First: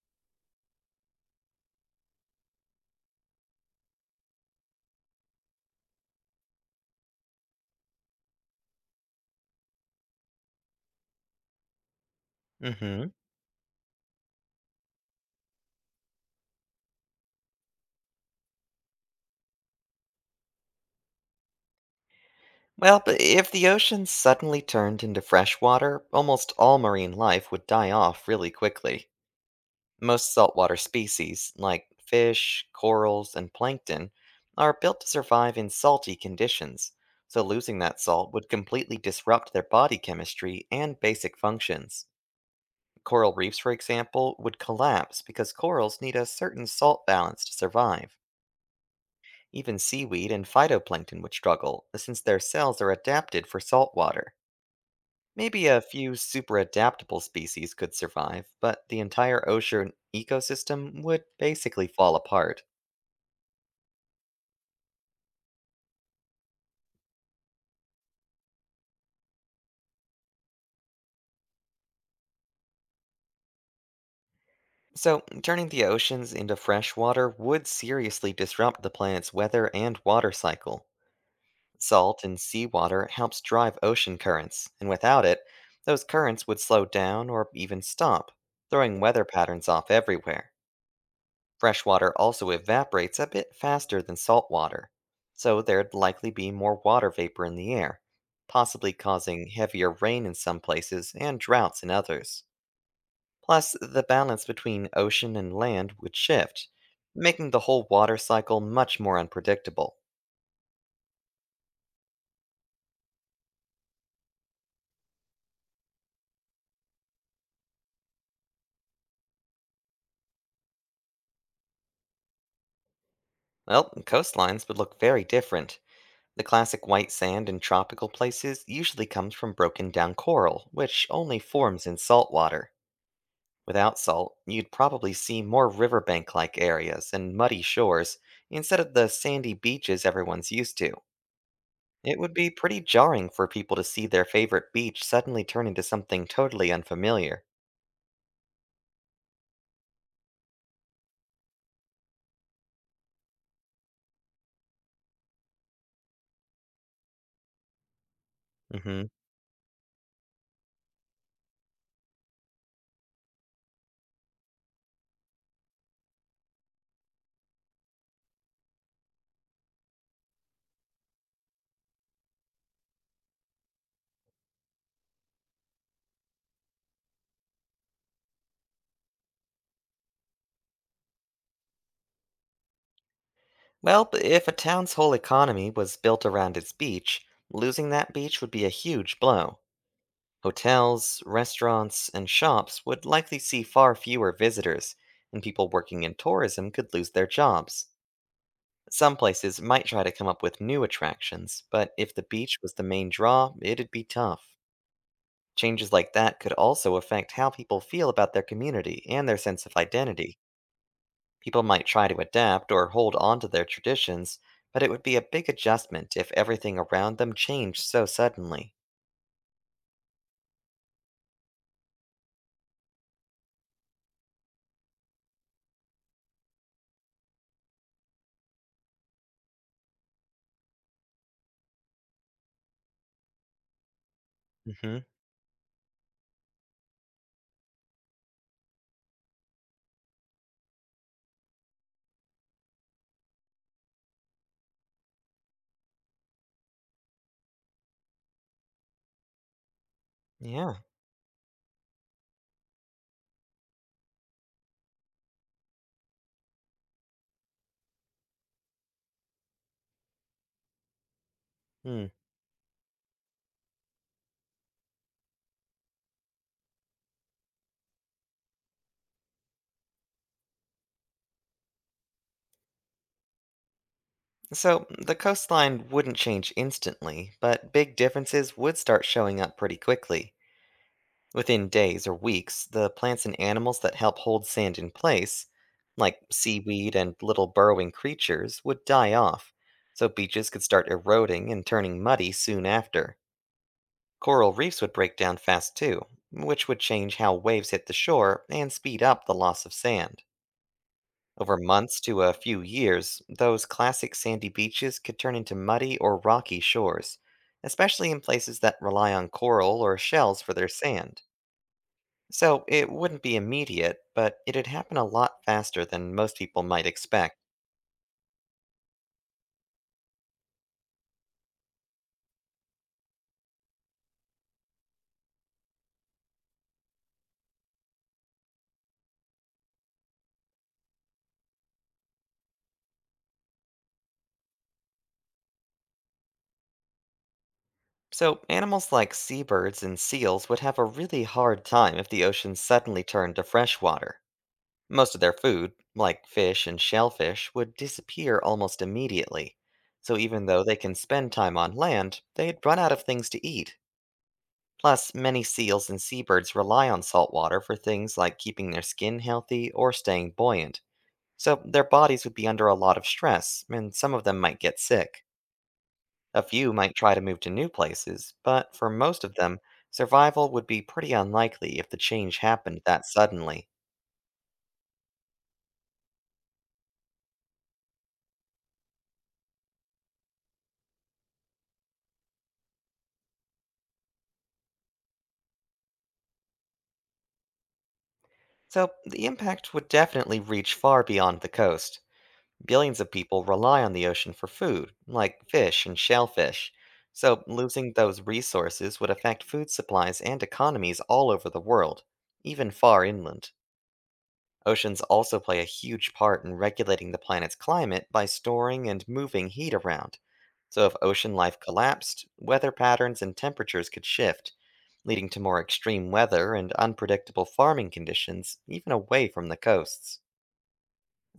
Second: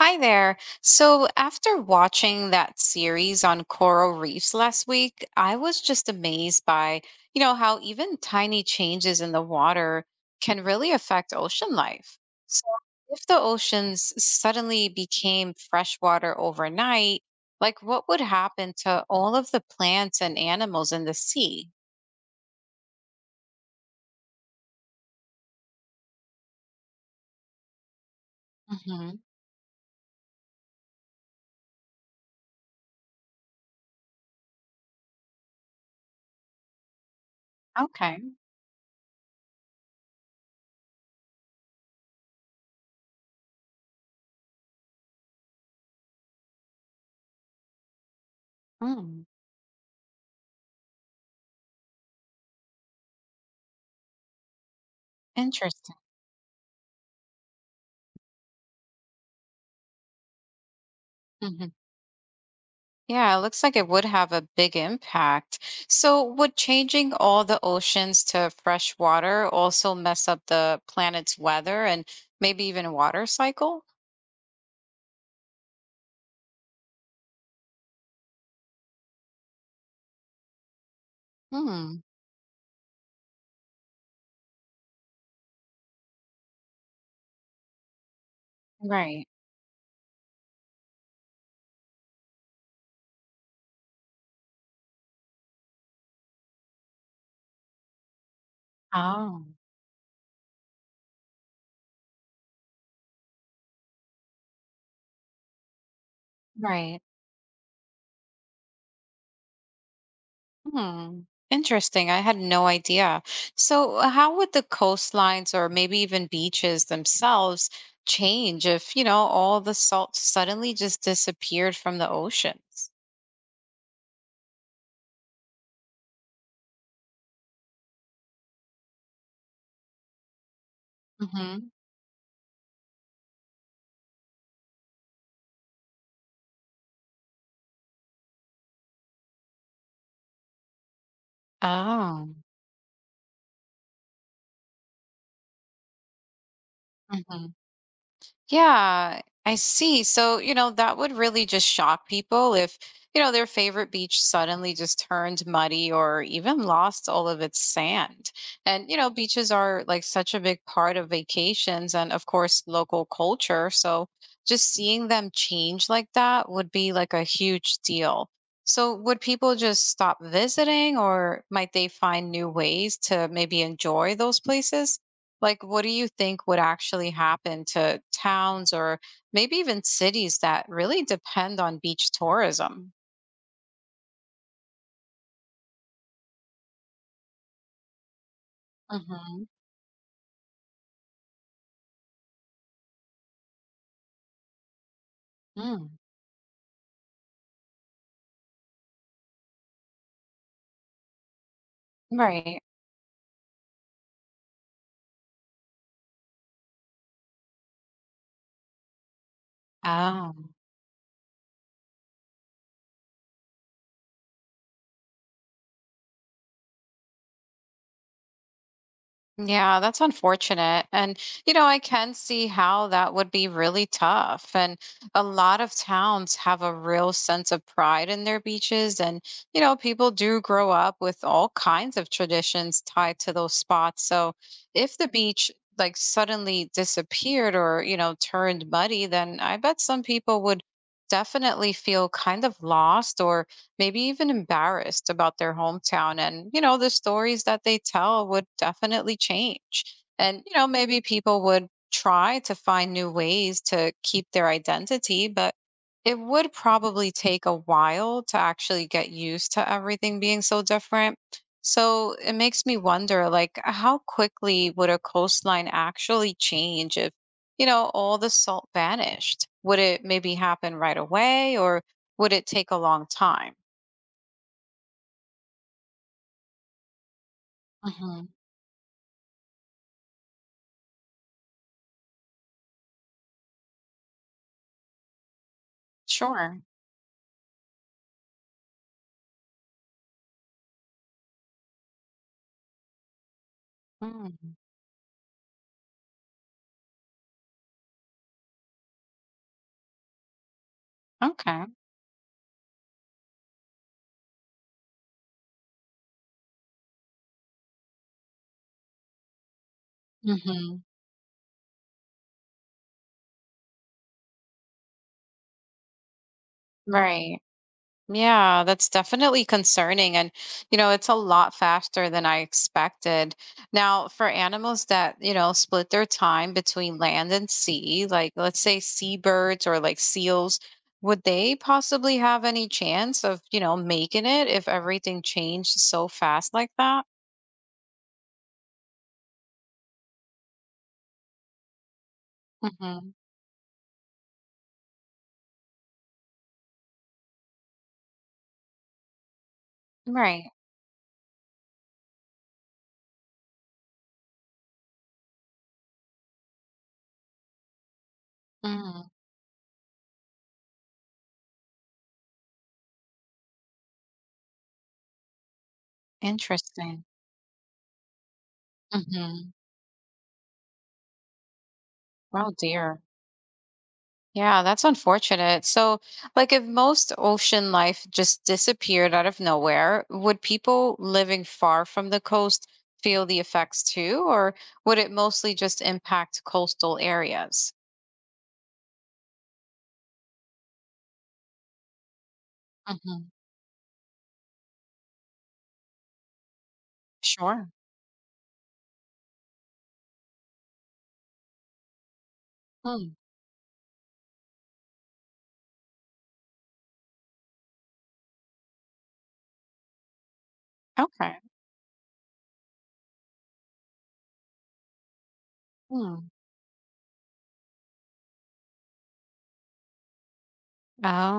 Hi there. So, after watching that series on coral reefs last week, I was just amazed by how even tiny changes in the water can really affect ocean life. So, hmm if the oceans suddenly became freshwater overnight, like what would happen to all of the plants and animals in the sea? Well, but if the ocean suddenly turned into fresh water, almost all marine life would die off really quickly. Hmm. Most saltwater species, like fish, corals, and plankton, are built to survive in salty conditions, so losing that Okay. salt would completely disrupt their body chemistry and basic functions. Coral reefs, for example, would collapse because corals need a certain salt balance to survive. Mm, Even seaweed and phytoplankton would struggle, since their cells are adapted for salt water. Maybe a interesting. few super adaptable species could survive, but the entire ocean ecosystem would basically fall apart. Yeah, it looks like it would have a big impact. So, would changing all the oceans to fresh water also mess up the planet's weather and maybe even water cycle? So, turning the oceans into fresh water would seriously disrupt the planet's weather and water cycle. Hmm, Salt and seawater helps drive ocean currents, and without it, those currents would slow down or even stop, throwing weather right. patterns off everywhere. Fresh water also evaporates a bit faster than salt water, so there'd likely be more water vapor in the air, possibly Oh, causing heavier rain in some places and droughts in others. Plus, the balance between ocean and land would shift, right. making the whole water cycle much more unpredictable. Hmm, interesting. I had no idea. So, how would the coastlines or maybe even beaches themselves change if all the salt suddenly just disappeared from the oceans? Well, coastlines would look very different. The classic white sand in tropical places usually comes from broken down coral, which only Mm-hmm. forms in salt water. Without salt, you'd probably see more riverbank like areas and muddy shores instead of the sandy beaches everyone's used to. It Oh. would be pretty jarring for people to see their favorite beach suddenly turn into something totally unfamiliar. Mm-hmm. Yeah, I see. So, that would really just shock people if their favorite beach suddenly just turned muddy or even lost all of its sand. And, you Hmm know, beaches are like such a big part of vacations and, of course, local culture. So just seeing them change like that would be like a huge deal. So, would people just stop visiting or might they find new ways to maybe enjoy those places? Like what do you think would actually happen to towns or maybe even cities that really depend on beach tourism? Well, if a town's whole economy was built around its beach, losing that beach would be a huge Hmm. blow. Hotels, restaurants, and shops would likely see far fewer visitors, and people Mm. working in tourism could lose their jobs. Some places might try to come up with new attractions, but if the beach Right. was the main draw, it'd be tough. Changes like that could also affect how people feel about their community and their sense of Oh. identity. People might try to adapt or hold on to their traditions, but it would be a big adjustment if everything around them changed so suddenly. Yeah, that's unfortunate. And I can see how that would be really tough. And a lot of towns have a real sense of pride in their beaches. And people do grow up with all kinds of traditions tied to those spots. So if hmm the beach like suddenly disappeared or turned muddy, then I bet some people would definitely feel kind of lost or maybe even embarrassed about their hometown. And the stories that they tell would definitely change. And Yeah. maybe people would try to find new ways to keep their identity, but it would probably take a while to actually get used to everything being so different. Hmm. So it makes me wonder like how quickly would a coastline actually change if all the salt vanished? Would it maybe happen right away or would it take a long time? So the coastline wouldn't change instantly, but big Mhm. differences would start showing up pretty quickly. Within days or weeks, the plants and animals that help hold sand in place, like Sure. seaweed and little burrowing creatures, would die off, so beaches could start eroding and turning muddy soon after. Coral Mm. reefs would break down fast too, which would change how waves hit the shore and speed up the loss of sand. Over Okay. months to a few years, those classic sandy beaches could turn into muddy or rocky shores, especially in places that rely on coral or shells for their Hmm. sand. So it wouldn't be immediate, but it'd happen a lot faster than most people might expect. Right. Yeah, that's definitely concerning. And it's a lot faster than I expected. Now, for animals that split their time between land and sea, like let's say seabirds or like seals, would they possibly have any chance of making it if everything changed so fast like that? So animals like seabirds and seals would have a really hard time if the ocean suddenly Hmm. turned to fresh water. Most of their food, like fish and shellfish, would disappear almost immediately. So even Right. though they can spend time on land, they'd run out of things to eat. Plus, many seals and seabirds rely on salt water for things like keeping their Mm. skin healthy or staying buoyant. So their bodies would be under a lot of stress, and some of them might get sick. A few might Interesting. try to move to new places, but for most of Hmm. them, survival would be pretty unlikely if the change Oh, happened dear. that suddenly. Yeah, that's unfortunate. So, like, if most ocean life just disappeared out of nowhere, would people living far from the coast feel the effects too, or would it mostly just impact coastal areas? So the impact would definitely reach far beyond the coast. Billions of Hmm. people rely on the ocean for food, like fish and shellfish. So Sure. losing those resources would affect food supplies and economies all over the world, even far Hmm. inland. Oceans also play a huge part in regulating the planet's climate by storing and moving heat around. So, if ocean Okay. life collapsed, weather patterns and temperatures could shift, leading to more extreme Hmm. weather and unpredictable farming conditions, even away from the coasts.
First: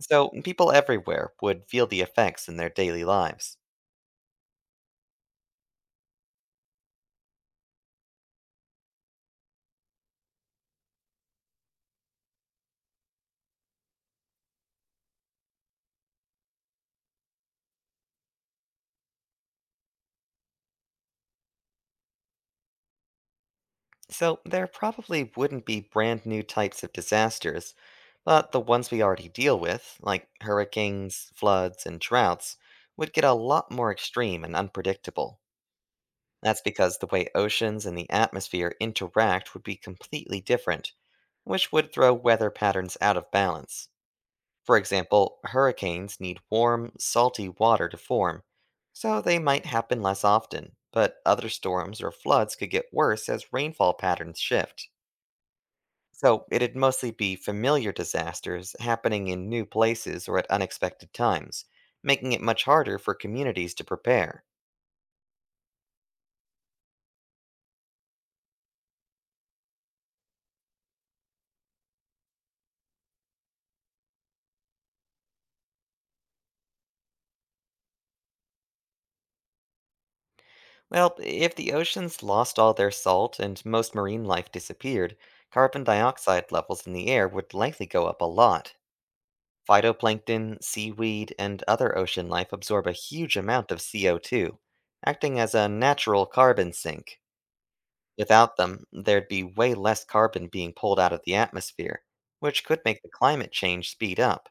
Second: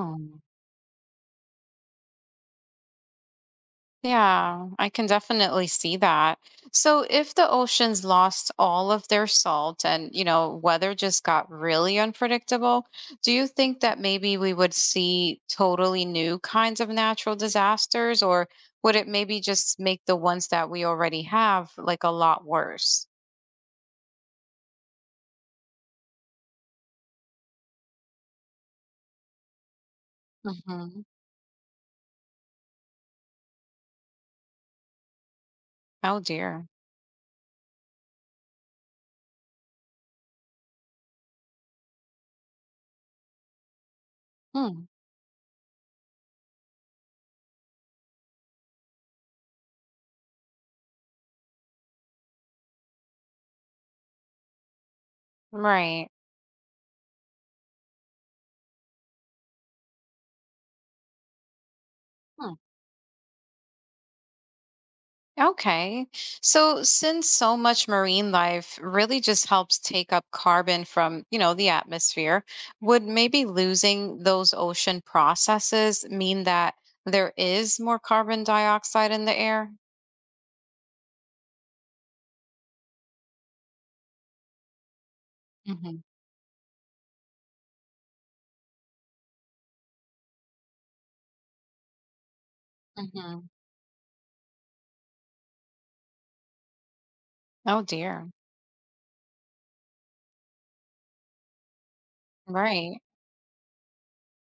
So, people everywhere would feel the effects in their daily lives. Yeah, I can definitely see that. So if the oceans lost all of their salt and weather just got really unpredictable, do you think that maybe we would see totally new kinds of natural disasters, or would it maybe just make the ones that we already have like a lot worse? So, there probably wouldn't be brand new types of disasters, but the ones we already deal with, like Hmm. hurricanes, floods, and droughts, would get a lot more extreme and unpredictable. Oh That's dear. because the way oceans and the atmosphere interact would be completely different, which would throw weather patterns out of balance. For Hmm. example, hurricanes need warm, salty water to form, so they might happen less often, but other storms or floods could get worse as rainfall patterns shift. Right. So it'd mostly be familiar disasters happening in new places or at unexpected times, making it much harder for communities to prepare. Okay. So since so much marine life really just helps take up carbon from the atmosphere, would maybe losing those ocean processes mean that there is more carbon dioxide in the air? Well, if the oceans lost all their salt and most marine life disappeared, carbon Hmm. dioxide levels in the air would likely go up a lot. Phytoplankton, seaweed, and other ocean life absorb a huge Hmm. amount of CO2, acting as a natural carbon sink. Oh dear. Without them, there'd be way less carbon being pulled out of the atmosphere, which could Right. make the climate change speed up.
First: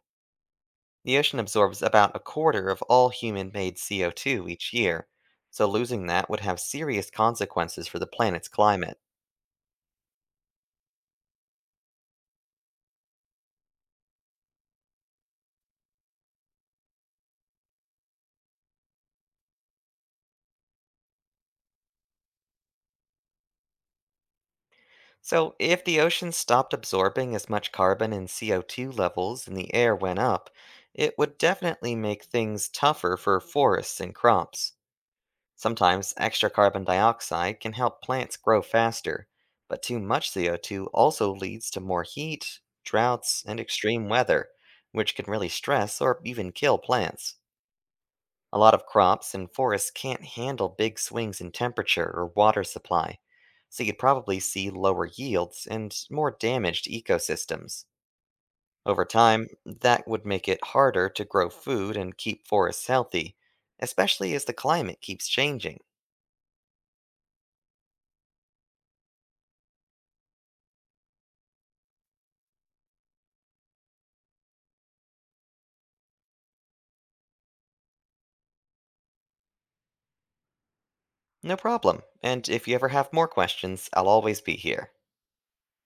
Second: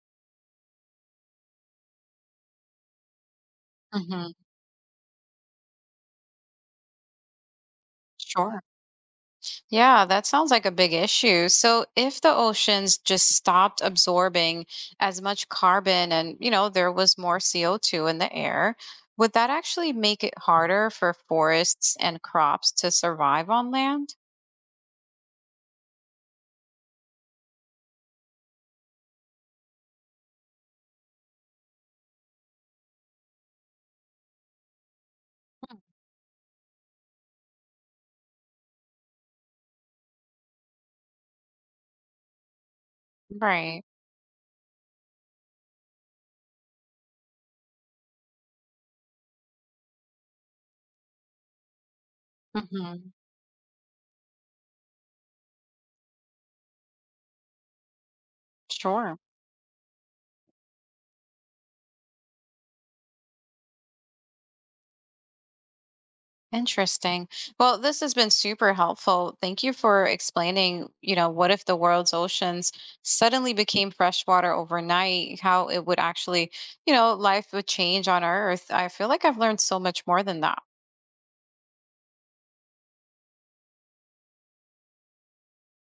The ocean absorbs about a quarter of all human made Hmm. CO2 each year, so losing that would have serious consequences for the planet's Sure. climate. Yeah, that sounds like a big issue. So if the oceans just stopped absorbing as much carbon and there was more CO2 in the air, would that actually make it harder for forests and crops to survive on land? So, if the oceans stopped absorbing as much carbon and CO2 levels and the air went up, it would definitely make things tougher for forests and crops. Sometimes extra carbon dioxide can help plants grow faster, but too much CO2 also leads to more heat, droughts, and Right. extreme weather, which can really stress or even kill plants. A lot of crops and forests can't handle big swings in temperature or water Hmm. supply, so you'd probably see lower yields and more damaged ecosystems. Over Sure. time, that would make it harder to grow food and keep forests healthy, especially as the climate keeps changing. Interesting. Well, this has been super helpful. Thank you for explaining what if the world's oceans suddenly became freshwater overnight, how it would actually life would change on Earth. I feel like I've learned so much more than that. No problem. And if you ever have more questions, I'll always be here.